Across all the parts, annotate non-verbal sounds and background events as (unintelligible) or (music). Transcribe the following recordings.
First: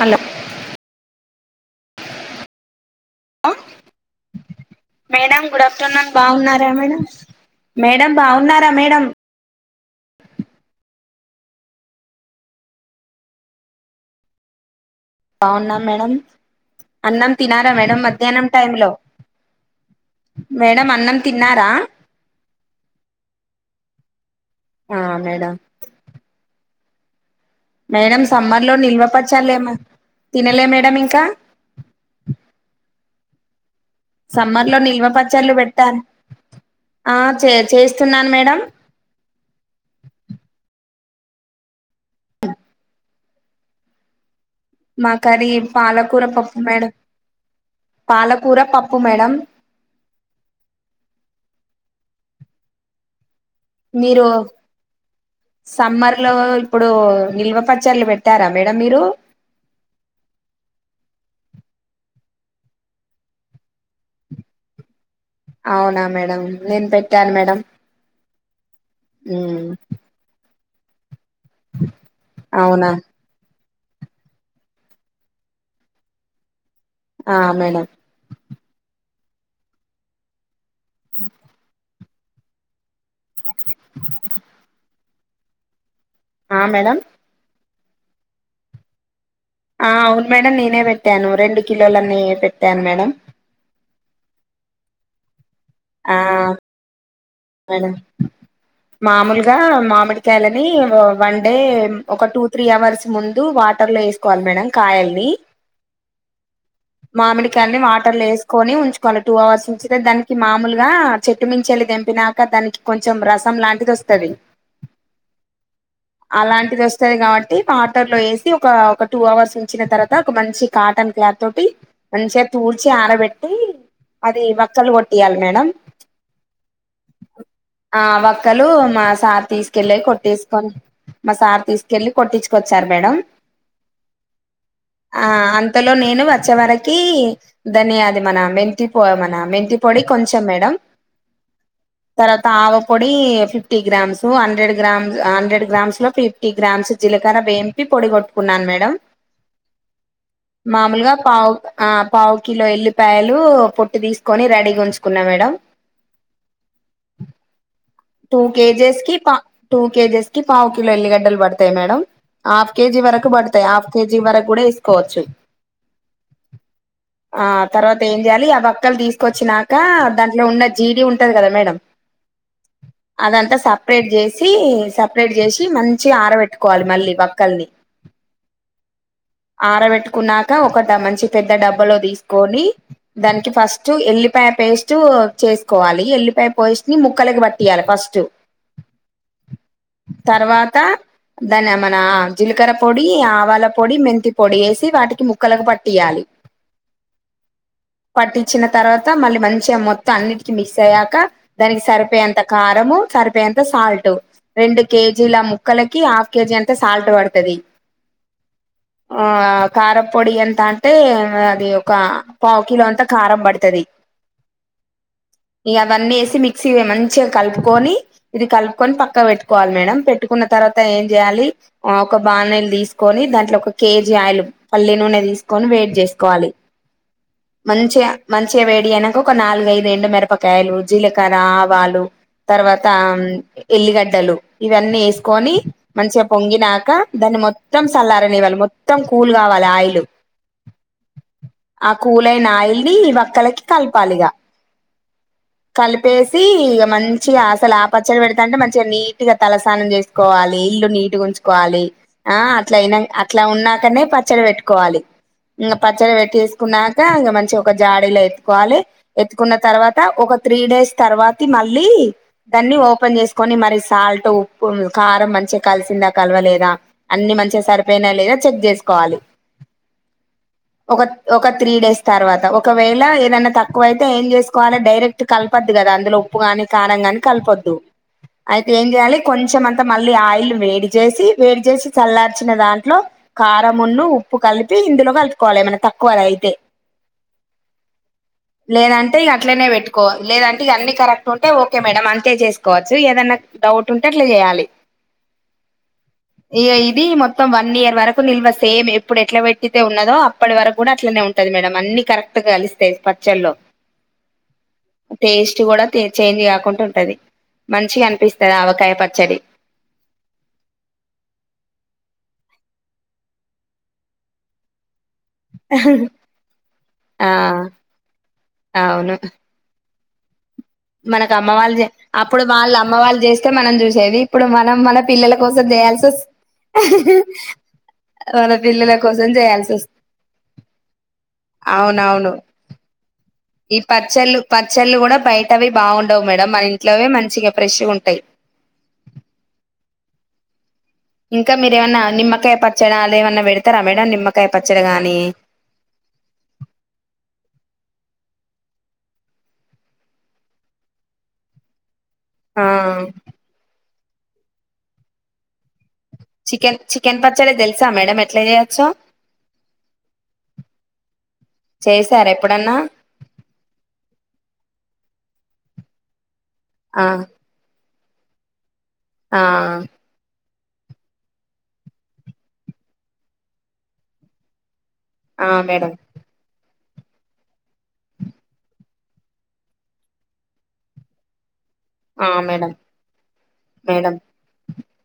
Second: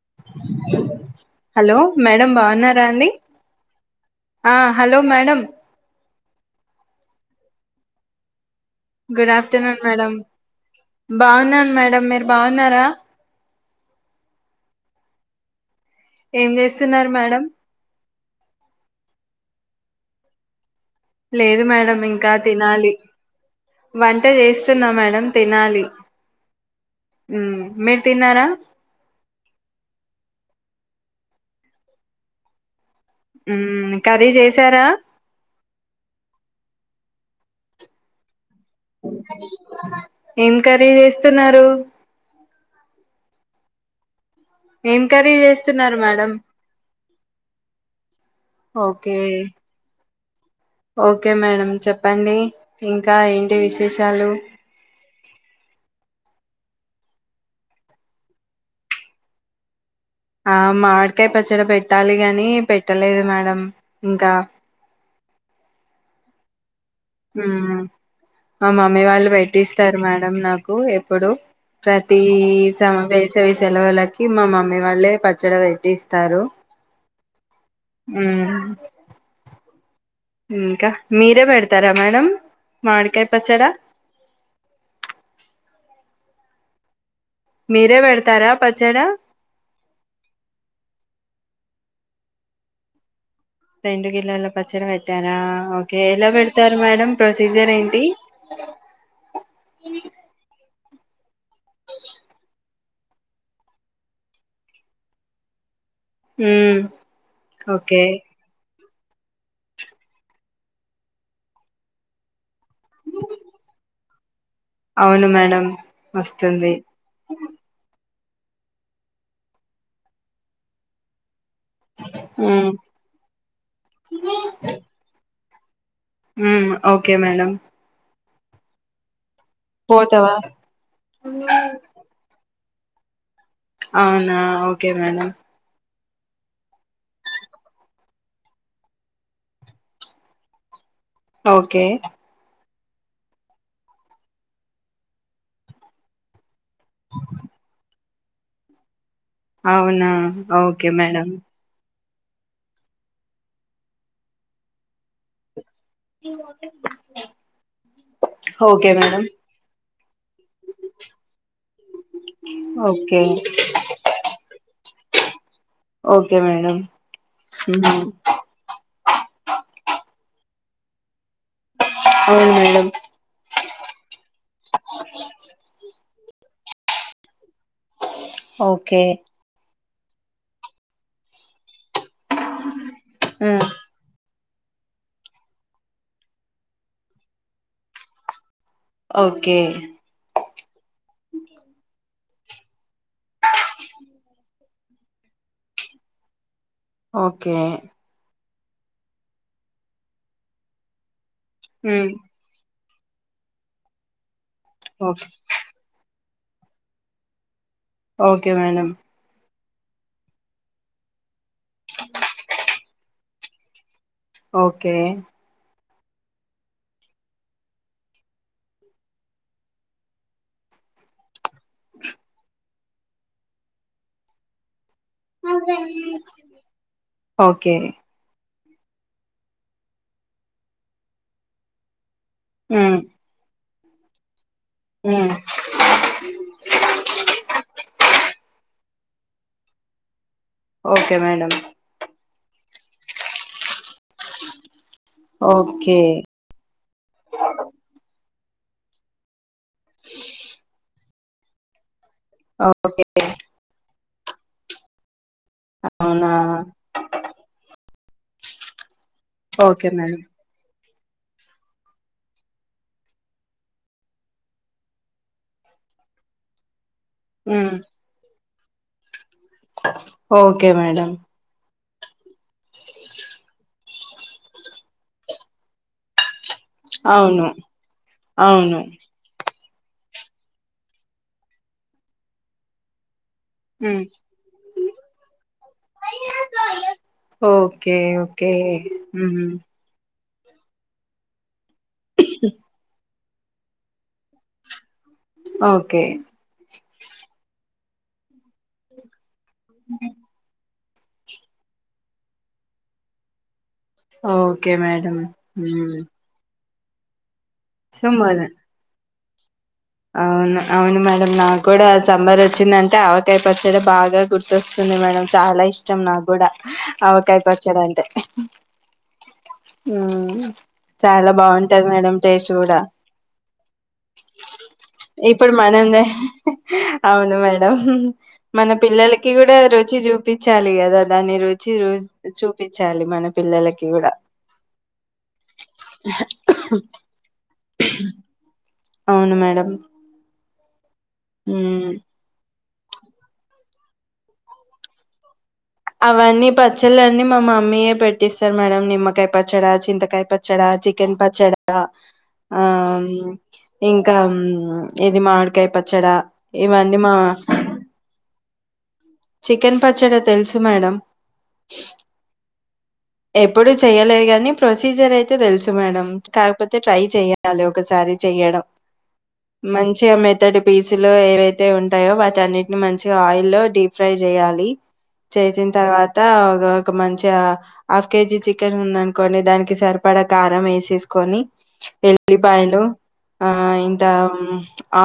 Hello hello madam బాగున్నారా అండి. ఆ హలో మేడం గుడ్ ఆఫ్టర్నూన్ బాగున్నారా మేడం మేడం బాగున్నార్ గుడ్ ఆఫ్టర్నూన్ మేడం. బాగున్నాను. మేడం మీరు బాగున్నారా! బాగున్నాం. మేడం ఏం చేస్తున్నారు అన్నం మేడం తినారా మేడం మర్ మధ్యాహ్నం టైమ్ లో మేడం అన్నం లేదు తిన్నారా మేడం ఇంకా తినాలి. వంట చేస్తున్నా మేడం తినాలి. మ్మ్ మీరు మేడం తిన్నారా సమ్మర్ లో నిల్వపచ్చలేమన్న తినలే మేడం ఇం ఇంకా హ్మ్ సమ్మర్ లో నిల్మపచ్చళ్ళు పెట్టాను. ఆ చే చేస్తున్నాను మేడం ఏం కర్రీ చేస్తున్నారు ఏం మా కర్రీ చేస్తున్నారు పాలకూర మేడం పప్పు మేడం, పాలకూర పప్పు ఓకే మేడం ఓకే మేడం చెప్పండి. ఇంకా ఏ మీరు సమ్మర్ ఇంట్లో ఇప్పుడు నిల్వ పచ్చళ్లు పెట్టారా! మేడమ్ మీరు ఆ మామిడికాయ పచ్చడి పెట్టాలి. గాని పెట్టలేదు. మేడం ఇంకా అవునా మేడమ్ నేను పెట్టాను. మేడం మ్మ్ మా మమ్మీ వాళ్ళు ఉమ్ పెట్టిస్తారు. మేడం నాకు కు ఎ ఇప్పుడు ప్రతీ అవునా సమా వేశ ఇస్ తేలవలకి మా మమ్మీ వాళ్ళే పచ్చడి పెట్టిస్తారు ఆ మేడం ము ఇంకా మీరే పెడతారా మేడం మాడికాయ పచ్చడా ఆ మేడమ్ మీరే పెడతారా పచ్చడా ఆ అవును మేడం నేనే పెట్టాను రెండు కిలోలన్నీ పెట్టాను మేడం రెండు గిన్నెల పచ్చర పెట్టారా ఓకే ఆ ఎలా పెడతారు మేడం ప్రొసీజర్ మేడం ఏంటి మామూలుగా మామిడికాయలనీ వన్ డే ఒక టూ త్రీ అవర్స్ ముందు వాటర్లో వేసుకోవాలి మేడం కాయల్ని మ్మ్ మామిడికాన్ని ఓకే వాటర్లో వేసుకొని ఉంచు కొళ టూ అవర్స్ నుంచి దానికి మామూలుగా చెట్టు మించళ్లి దింపినా క దానికి కొంచెం రసం లాంటిది వొస్ తవి అవును మేడం వస్తుంది అలాంటిది వస్తది కాబట్టి పాటర్ ల్లో వేసి ఒక టూ అవర్స్ ఉంచిన తర్వాత ఒక మంచి కాటన్ క్లాత్ తోట్టి మంచంతో మ్మ్ ఊడ్చి ఆరబెట్టి అది వక్కలు కొట్టియాలి మేడ మం ఓకే మేడం ఆ ఒక్కలు మా సా తీసుకెళ్ళి పోతావా కొట్టేస్కొని మసారు తీసుకెళ్ళి కొట్టిచ్ కొచ్చారు మేడం అవునా ఓకే ఆ మేడం అంతలో నేను వచ్చే వరకి ధన్యాది మన మెంతి పొ మన మెంతి పొడి కొంచెం మేడం ఓకే తర్వాత ఆ ఒక్ పొడి fifty grams hundred grams hundred grams లో ఫిఫ్ ఇ గ్రామ్స్ జిలకార ఎంపీ పొడిగొట్ కున్నాను మేడం అవునా ఓకే మామూలుగా మేడం పావు ఆ పావు కిలో ఎల్లిపాయలు పొట్టి తీసుకొని రెడీగా ఉంచుకున్నా మేడం ఈ మోటర్ బ్యాంగ్ బే టూ కేజీస్ కి పా టూ కేజీస్ కి పావు కిలో ఎల్లిగడ్డలు పడతాయి మేడం హాఫ్ కేజీ ఓకే వరకు పడతాయి హాఫ్ కేజీ వరకు కూడా వేసుకోవచ్చు ఓకే మేడం ఆ తర్వాత ఏం చేయాలి ఆ బక్కలు తీసు వచ్చినాక దాంట్లో ఉన్న జీడి ఉంటది కదా మేడం అవును అదంతా సపరేట్ చేసి సపరేట్ చేసి మంచి ఆరబెట్ పెట్టుకోవాలి మళ్ళీ బక్కల్ని ఓకే ఆరబెట్టుకున్నాక ఒక మంచి పెద్ద డబ్బు మాలా దీసుకోని దానికి ఫస్ట్ ఎల్లీ ఉల్లిపాయ పేస్ట్ చేసుకోవాలి ఎల్లిపాయ పేస్ట్ ని ముక్కలకి బట్టి తియాల ఫస్టు ఓకే తర్వాత దానిమనా జిలకర్ర పొడి ఆవాల పొడి మెంతి పొడి వేసి వాటికి ముక్కలకు పట్టియాలి ఓకే వచ్చిన తర్వాత మళ్ళీ మంచిగా మొత్తం అన్నిటిక మిస్ అయ్యాక దానికి సరిపోయే అంత మరము సరిపోయంత సాల్ట్ రెండు ఓకే కేజీల ముక్కలకి హాఫ్ కేజీ అంతా సాల్ట్ పడతది ఓకే మేడం కారపొడి ఎంత అంటే ఒకే ఒక పావకిిలో అ కారం పడతది ఓకే ఇ అవి అన్ని ఎసి మక్సీ మంచి కొంచెం కలుపుకొని ఇది కలుపుకొని పక్కన పెట్టుకోవాలి మేడం పెట్టుకున్న తర్వాత ఏం చేయాలి ఆ ఒక బానేలు తీసుకొని కొని దాంట్లో ఒక కేజీ ఆయిలు పల్లి నూనె తీసుకొని వెడి చేసుకోవాలి ఓకే మంచిగా మంచి మంచిగ వేడి అయినాక ఒక నాలుగైదు ఎండు మిరపకాయలు జీలకర్ర ఆవాలు తర్వాత ఎల్లిగడ్డలు ఇవన్నీ వేసుకొని మంచిగా పొంగినాక దాన్ని మొత్తం సల్లార నివ్వాలి మొత్త మొత్తం కూల్ కావాల ఆయిలు ఓకే మేడం అయిన ఆయిల్ నీ వక్కలకి కలపాలిగా ఓకే కలిపేసి మంచి గా అసలు ఆ పచ్చడి పెడిత్ అంటే మంచిగా నీట్ గా తలసానం చేసుకోవాలి ఇల్లు నీటిగ ఉంచు కోవలి ఆ అట్లాయినా ఓకే అట్లా ఉన్నాకనే ప న పెట్టుకోవాలి ఇంగ పచ్చడి అవునా పెట్టిేసుకున్నాక ఇంగ మంచి ఒక జాడ ఇలా పెట్టుకోవాలి ఎత్తుకున్న ఓకే తర్వాత మేడం ఒక త్రీ డేస్ తర్వాతి మ లీ దాన్ని ఓపెన్ చేసుకొని మరి సాల్ట్ ఉప్పు కారం మంచిగా కలిసిందా కలవలేదా అన్ని మంచిగా సరిపోయినా లేదా చెక్ చేసుకోవాలి ఓకే ఒక మేడం ఒక త్రీ డేస్ తర్వాత ఒకవేళ ఏదన్నా తక్కువ అయితే ఏం చేసుకోవాలి డైరెక్ట్ కలపద్దు కదా అందులో ఉప్పు కాని కారం గాని అవును కలిపొద్దు అయితే అవును ఏం చేయాలి కొంచెం అంత అంత మళ్ళీ ఆయిల్ వేడి చేసి వేడి చేసి చల్లార్చిన దాంట్లో కారమున్ను ఉప్పు కలిపి ఇందులో కలుపుకోవాలి ఏమన్నా తక్కువ అయితే ఓకే ఓకే లేదంటే ఇక అట్లనే పెట్టుకోవాలి లేదంటే ఇవన్నీ కరెక్ట్ ఒంటె ఓ ఓకే మేడం అంతే చేసుకోవచ్చు ఏదన్నా డౌట్ ఉంటే అట్ల చేయాలి ఓకే ఇక ఇది మొత్తం వన్ ఇయర్ వరకు నిల్వ సేమ్ ఎప్పుడు ఎట్లా పెట్టి తే ఉన్నదో అప్పటి వరకు కూడా అట్లనే ఉంటది మేడమ్ అన్ని కరెక్ట్ గా కలిస్తే పచ్చల్లో ఓకే మేడమ్ మ్ టె చేంజ్ కాకుండా ఉంటది మంచిగా సో మరి అనిపిస్తది ఆవకాయ పచ్ సరి అవును అవును త్త ఆవకాయ పచ్చడి బాగా గుర్తొస్తుంది మేడం. చాలా ఇష్టం నాకు కూడ ఆ ఆవకాయ పచ్చడంటే అవును ఊమ్మ్ మనకు అమ్మ వాళ్ళు చే అప్పుడు వాళ్ళు అమ్మ వాళ్ళు చేస్తే మనం చూసేది ఇప్పుడు మనం మన పిల్లల ఇప్పుడు కోసం మనం చేయాల్సి వస్ అవును మేడం మన పిల్లల కోసం పిల్లలకి కూడా చేయాల్సి వస్ రుచి చూపించాలి కదా దాన్ని రుచి రు అవునవును చూపించాలి మనం ఈ పచ్చళ్ళు పచ్చళ్ళు కూడా బయటవి బాగుండవు మేడం మన ఇంట్లోవే మంచిగా ఫ్రెష్గా ఉంటయ్. అవును మేడం ఇంకా మ్మ్ మీరేవన్నా నిమ్మకాయ ప క్షణాల్లో ఏమన్న పెడతారా మేడం నిమ్మకాయ పచ్చడి గాని అవన్నీ పచ్చళ్ళు అన్నీ మా మమ్మీయే పెట్టిస్తారు మేడం నిమ్మకాయ పచ్చడ చింతకాయ పచ్చడ చికెన్ పచ్చడ ఆ ఆమ్ ఇంకా ఆమ్ ఇది మాడికాయ పచ్చడి చికెన్ చికెన్ పచ్చడి తెలుసా మేడం ఎట్లా చేయొచ్చో చికెన్ పచ్చడి తెలుసు మేడం చేశారా ఎప్పుడన్నా ఎప్పుడు చెయ్యలేదు గానీ ప్రొసీజర్ అయితే తెలుసు మేడం కాకపోతే ట్రై ఆ చెయ్యాలి ఒకసారి చెయ్యడం ఆ మంచి అమె మెత్తటి పీసులు ఏవైతే ఉంటాయో వాటి అన్నిటిని మంచిగా ఆయి లో డీప్ ఫ్రై చేయాలి ఆ చేసిన మేడం తర్వాత ఒక ఒక మంచి హాఫ్ కేజీ చికెన్ ఉందనుకోండి దానికి సరిపడా కారం వేసేసుకొని ఆ మేడం ఎల్లిపాయలు ఆ ఇంత మేడం ఉం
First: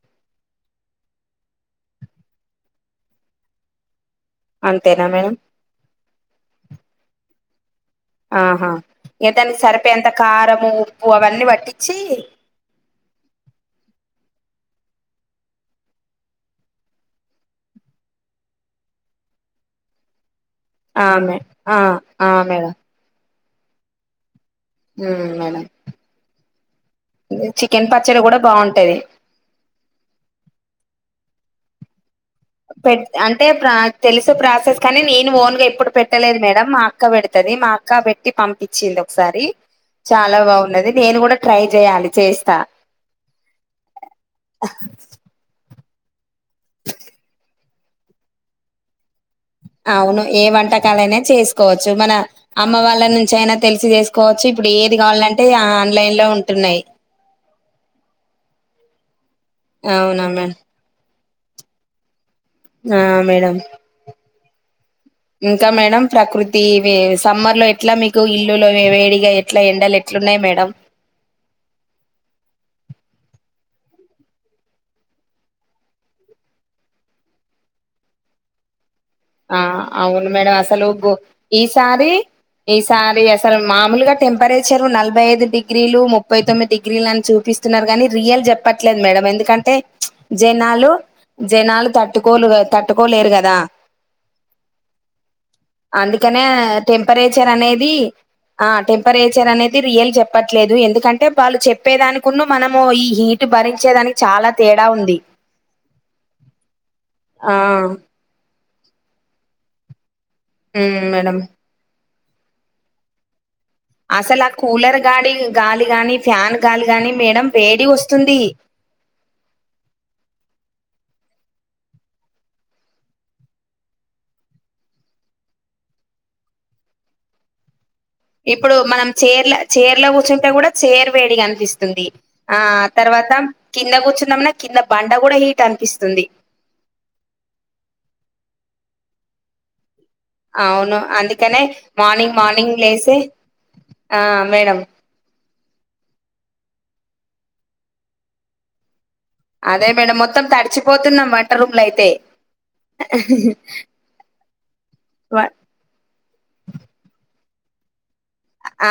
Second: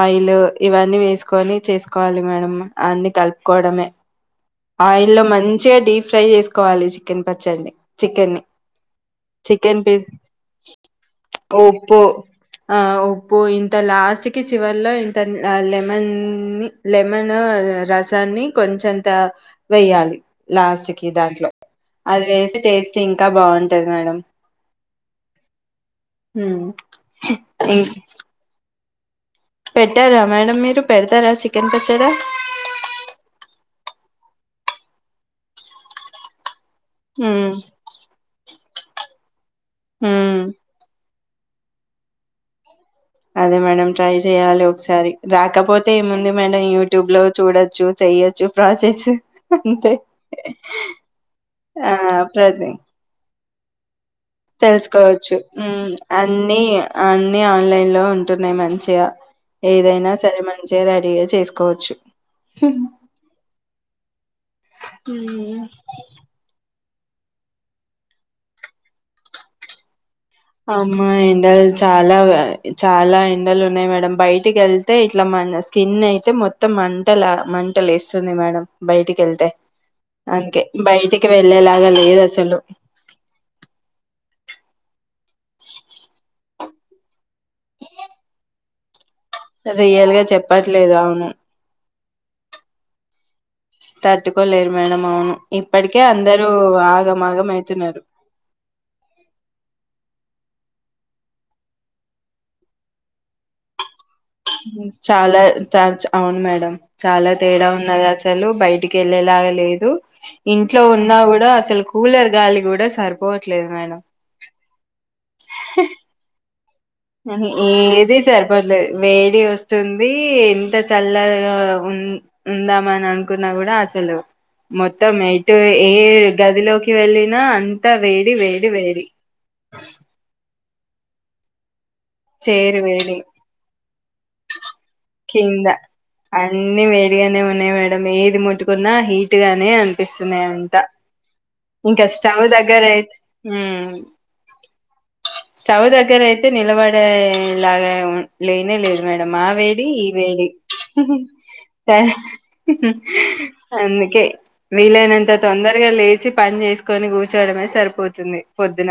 ఆయిల్ ఇవన్నీ వేసుకొని చేసుకోవాలి మేడమ్ అన్ని కలుపుకోవడమే అంతేనా ఆయిల్ లో మేడం మంచిగా డీప్ ఫ్రై చేసుకోవాలి చికెన్ పచ్చడిని చికెన్ ని ఆహా ఏ దానికి చికెన్ సరిపోయే పీస్ అంత కారము ఉప్పు అవన్నీ పట్టించి పో ఇంత లాస్ట్ కి చివరిలో ఇంత లెమన్నీ లెమన్ రసాన్ని కొంచంత వెయ్యాలి లాస్ట్ ఆ కి మే దాంట్లో ఆ అది ఆ వేసి మేడం టేస్ట్ంగ్ ఇంకా బాగుంటది మేడం. ఉ మేడం హ్మ్ ఇంక చికెన్ పచ్చడి కూడా బాగుంటది. పెట్టేరా మేడం మీరు పెడతారా చికెన్ పచ్చడా పెట్ అంటే ప్రా తెలుసు ప్రాసెస్ కానీ నేను ఓన్ గా ఇప్పుడు పెట్టలేదు మేడం మా అక్క హ్మ్ పెడతది మా అక్క పెట్టి పంపి ఇచ్చింది ఒకసారి చాలా హ్మ్ బాగున్నది నేను కూడా ట్రై చేయాలి చేస్తా అదే మేడం ట్రై చెయాలి ఒకసారి రాకపోతే అయితే ఏముంది మేడం యూట్యూబ్ లో చూడొచ్చు చెయొచ్చు ప్రాసెస్ అంతే అవును ఏ వంటకాల అయినా చేసుకోవచ్చు ఆ మన ప్రతి అమ్మ వాళ్ళ నుంచి అయినా తెలిసి చేసుకో తెలుసుకోవచ్చు లో అన్ని ఉంటున్నాయి. అన్ని ఆన్లైన్ లో ఉంటున్నాయి మ చిగా ఏదైనా అవునా సరే మ్యామ్ మంచిగా రెడీగా చేసు చేసుకోవచ్చు ఆ మేడమ్ ఇంకా మేడమ్ ప్రకృతి సమ్మర్ లో ఎట్లా మీకు ఇల్లులో వేడిగా ఎట్లా ఎండలు ఎక్కు అమ్మా ఎండలు చాలా పే చాలా ఎండలు ఉన్నాయి మేడమ్ బయటికి వెళ్తే ఇట్లా మ స్కిన్ అయితే మొత్తం మంటలు మంటలేస్తుంది మేడమ్ ఆ అవును మేడమ్ అసలు బయటికి వెళ్ళేలాగా ఈసారి లేదు అసలు ఈసారి అసలు మామూలుగా టెంపరేచర్ నలభై ఐదు డిగ్రీలు ముప్పై తొమ్మిది డిగ్రీలు అని చూపిస్తున్నారు కాగానీ రియల్ చెప్పట్లేదు మేడమ్ ఎందుకంటే రియల్ గా జనాలు చెప్పట్లేదు అవును జనాలు తట్టుకోరు కదా తట్టు ఒప్పుకోలేరు కదా తట్టుకోలేరు మేడం అవును ఇప్పటికే అందుకనే అందరూ ఆగమాగం టెంపరేచర్ అనేది అయితున్నారు ఆ టెంపరేచర్ అనేది రియల్ చెప్ చెప్పట్లేదు ఎందుకంటే వాళ్ళు చెప్పేదానికున్నా మనము ఈ హీట్ భరించేదానికి చాలా తేడా ఉంది చాలా అవును మేడం చాలా ఆ తేడా ఉన్నది అసలు బయట ఇంటికెళ్ళేలాగా లేదు ఇంట్లో ఉమ్ ఉన్నా మేడం కూడా అసలు కూలర్ గాలి కూడా సరిపోవచ అసలు ఆ కూలర్ గాడి గాలి గాని ఫ్యాన్ గాలి గాని మేడం వేడి ఏది వస్తుంది సరిపడలేదు వేడి వస్తుంది ఎంత చ చల్లగా ఉ ఉందామ అని అనుకున్నా కూడా అసలు మొత్తం ఎటు ఏ గదిలోకి వెళ్ళినా వేడి వేడి ఇప్పుడు వేడి మనం చైర్ చైర్లో కూర్చుంటే కూడా చేరువేడి కనిపిస్తంది ఉంది ఆ చేరు వేడి తర్వాత కింద కూర్చుందమన కింద బండ కూడా హీట్ కింద అనిపిస్తుంది. అన్ని కొన్నా హీట్ గానే అంన్ పీస్తున్నాయి అంత అవును అందుకనే ఇంకా మార్నింగ్ స్టవ్ మార్నింగ్ దగ్గరయితే లేసే మ్మ్ ఆ మేడం స్టవ్ దగ్గర అయితే నిలబడి (unintelligible) లాగా ఉం లేనే లేదు మేడం ఆ వేడి అదే ఈ మేడం మొత్తం వేడి తడిచిపోతున్నాం వంట రూమ్ లో అయితే అందుకే వీలైనంత వ తొందరగా లేచి పని చేసుకొని కూర్చ్ చేయడమే సరిపోతుంది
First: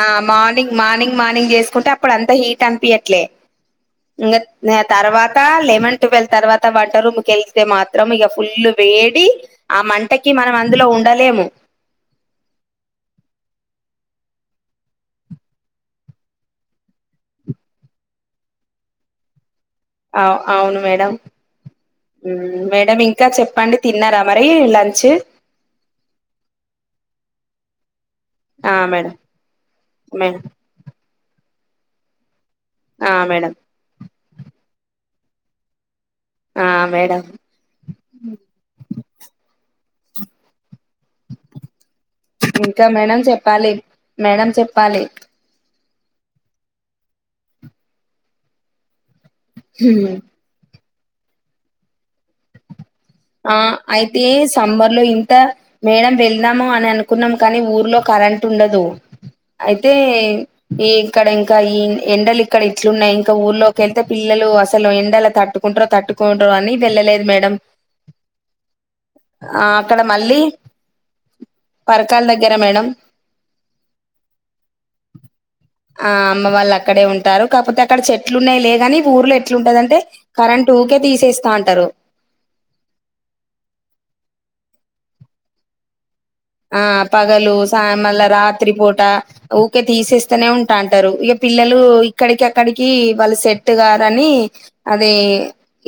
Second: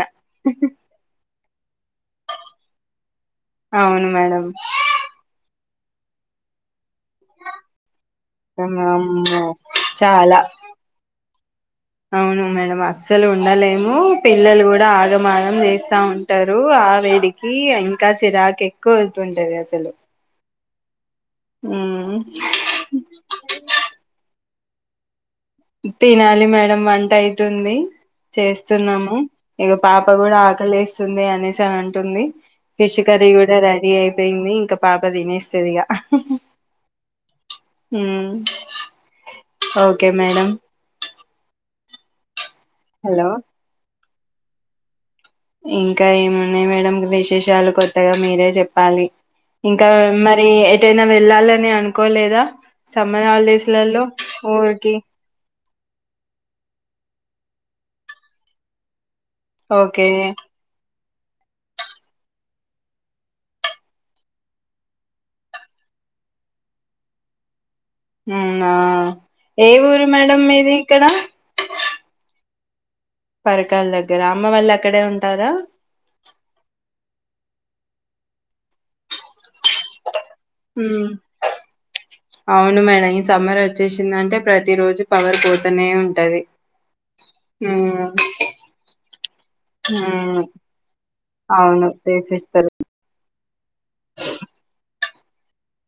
ఆ మార్నింగ్ మార్నింగ్ మార్నింగ్ చేసుకుంటే అప్పుడు అంత హీట్ అనిపియట్లే అవును మేడం ఇంగత్ ఆ తర్వాత లెమన్ టువెల్ తర్వాత వాల్ వంట రూమ్కి వెళ్తే మాత్రం ఇక ఫుల్ వేడి అమ్మో ఆ మంటకి చాలా మనం అందులో ఉండలేము. అవును మేడం అస్సలు ఉండలేము పిల్లలు కూడా ఆగమాగం చేస్తా ఉంటారు. ఆ వేడికి ఇంకా చిరాకు ఎక్కువ ఉంటుంటది అసలు తలు అవు అవును మేడం హ్మ్ మేడం ఇంకా చెప్పండి తిన్నారా మర్ అయ్యాయో లంన్చు తినాలి మేడం వంట అయితుంది ఆ మేడం చేస్తున్నాము ఇక పాప కూడా మేడం ఆకలిస్తుంది. అనేసి తాన్ అంటుంది ఫిష్ ఆ కర్రీ మేడం కూడా రెడీ అయిపోయింది. ఇంకా పాప పాపాదిసేస్తది ఇగా ఆ మేడం మ్మ్ ఓక్ మేడం ఇంకా మేడం హలో చెప్పాలి మేడం చెప్పాలి ఇంకా ఏమున్నాయి మేడం విశేషాలు కొత్తగా మీరే చెప్పాలి ఇంకా మరి ఎటైనా వెళ్ళాలని అనుకోలేదా సమ్మర్ ఆ హాలిడేస్లలో అయితే ఊరికి సమ్మర్ లో ఇంత మేడం వెళ్నమ్మ అని అనుకొ కున్నాం కానీ ఊరిలో కరెంట్ ఉండదు అయితే ఓకే ఈ ఇక్కడ ఇంకా ఈ ఎండలు ఇక్కడ ఇట్లున్నాయి. ఇంకా ఊర్లోకి వెళ్తే పిల్లలు అసలు ఎండలు తట్టుకుంట్రో తట్టుకుంట్ర అని వెల్లలేదు మేడం. హ్మ్ అవ్నా ఆ ఏ అక్కడ ఊరు మళ్ళీ మేడం మీది ఇక్కడ గర మేడం పరకాల దగ్గర అమ్మ వాళ్ళు అక్కడే ఉంటారా టారు కాకపోతే అక్కడ చెట్లు ఉన్నాయి. లే కాని ఊర్లో ఇట్లుంటదంటే కరెంట్ ఊకే ఉమ్ తీసేస్తాంటరు. అవును మేడం ఈ సమ్మర్ వచ్చేసిందంటే ప్రతి రోజు పవర్ పోతూనే ఉ ఆ పగలు సా మళ్ళా రాత్రి పూట ఊకే ఉమ్ తీసేస్తానే ఉంటాంటారు. ఇగ పిల్లలు అవును ఇక్కడికి తీసిస్తారు అక్కడికి వాళ్ళు సెట్ గారని అది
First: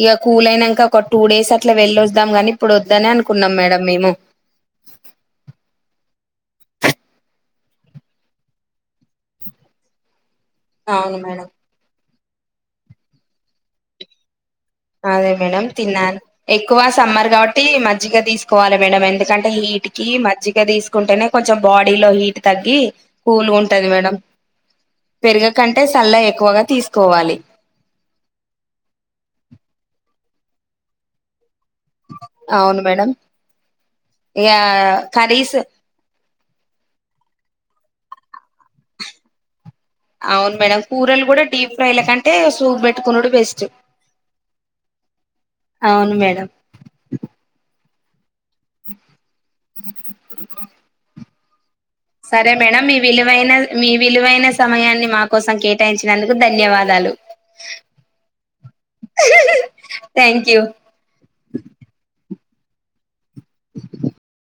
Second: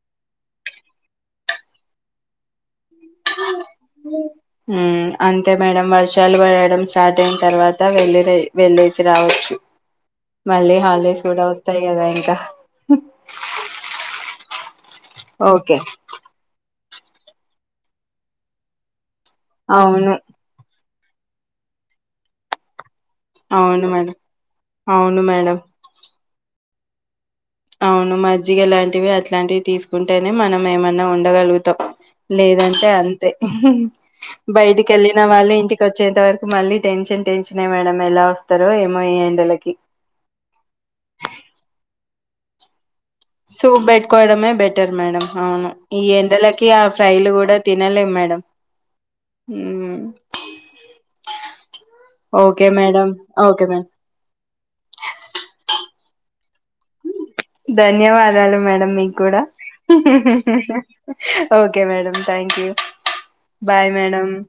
ఇక కూల్ అయినాక ఒక టూ డేస్ అట్లా వెళ్ళొస్తాద్దాం. కాని ఇప్పుడు ఓద్దనే అనుకున్నాం మేడం మేము ఉ అంత అంతే మేడం వర్షాలు పడడం స్టార్ట్ అయిన తర్వాత వెళ్ళేదే వెళ్ళేసి రావచ్చు. మళ్ళీ అవును హాలీడేస్ కూడా మేడం వస్తాయి. కదా ఇంకా అదే మేడం ఓకే తిన్నాను ఎగ్ క్కువ సమ్మర్ కాబట్టి మజ్జిగ తీసుకోవాలి మేడం ఎండకు కంటే హీట్ కి అవును మజ్జిగా తీస్ కుంటేనే కొంచెం బాడీలో హీట్ తగ్గి కుల్గుంటది మేడం అవును మేడం పెరిగకంటే సల్ల ఎ క్కువగా తీసుకోవాలి. అవును మజ్జిగ లాంటివి అట్లాంటివి తీసుకుంటేనే మనం ఏమన్నా ఉండగలుగు తాం అవును లేదంటే మేడం అంతే హుహుహ్ ఇక బయటికి వెళ్ళిన వాళ్ళు కర్రీస్ ఇంటికి వచ్చేంత వరకు మళ్ళీ టెన్షన్ టెన్షన్ ఎ మేడం ఎలా వస్తారో ఏమో ఇ ఎండలకి అవును మేడం కూరలు కూడా డీప్ ఫ్రై ల కంటే సూప్ పెట్ సూప్ బెట్టుకోవడమే బెటర్ మేడం అవును ఈ ఎండలకి ఆ ఫ్రైలు కూడా తిన నేలే మేడం హ్మ్ సరే ఓకే మేడం మీ విలువైన ఓకే మేడం మీ విలువైన సమయాన్ని మా కోసం కేటాయించినందుకు. ధన్యవాదాలు. ధన్యవాదాలు మేడం మీకు కూడా thank you okay madam thank you bye madam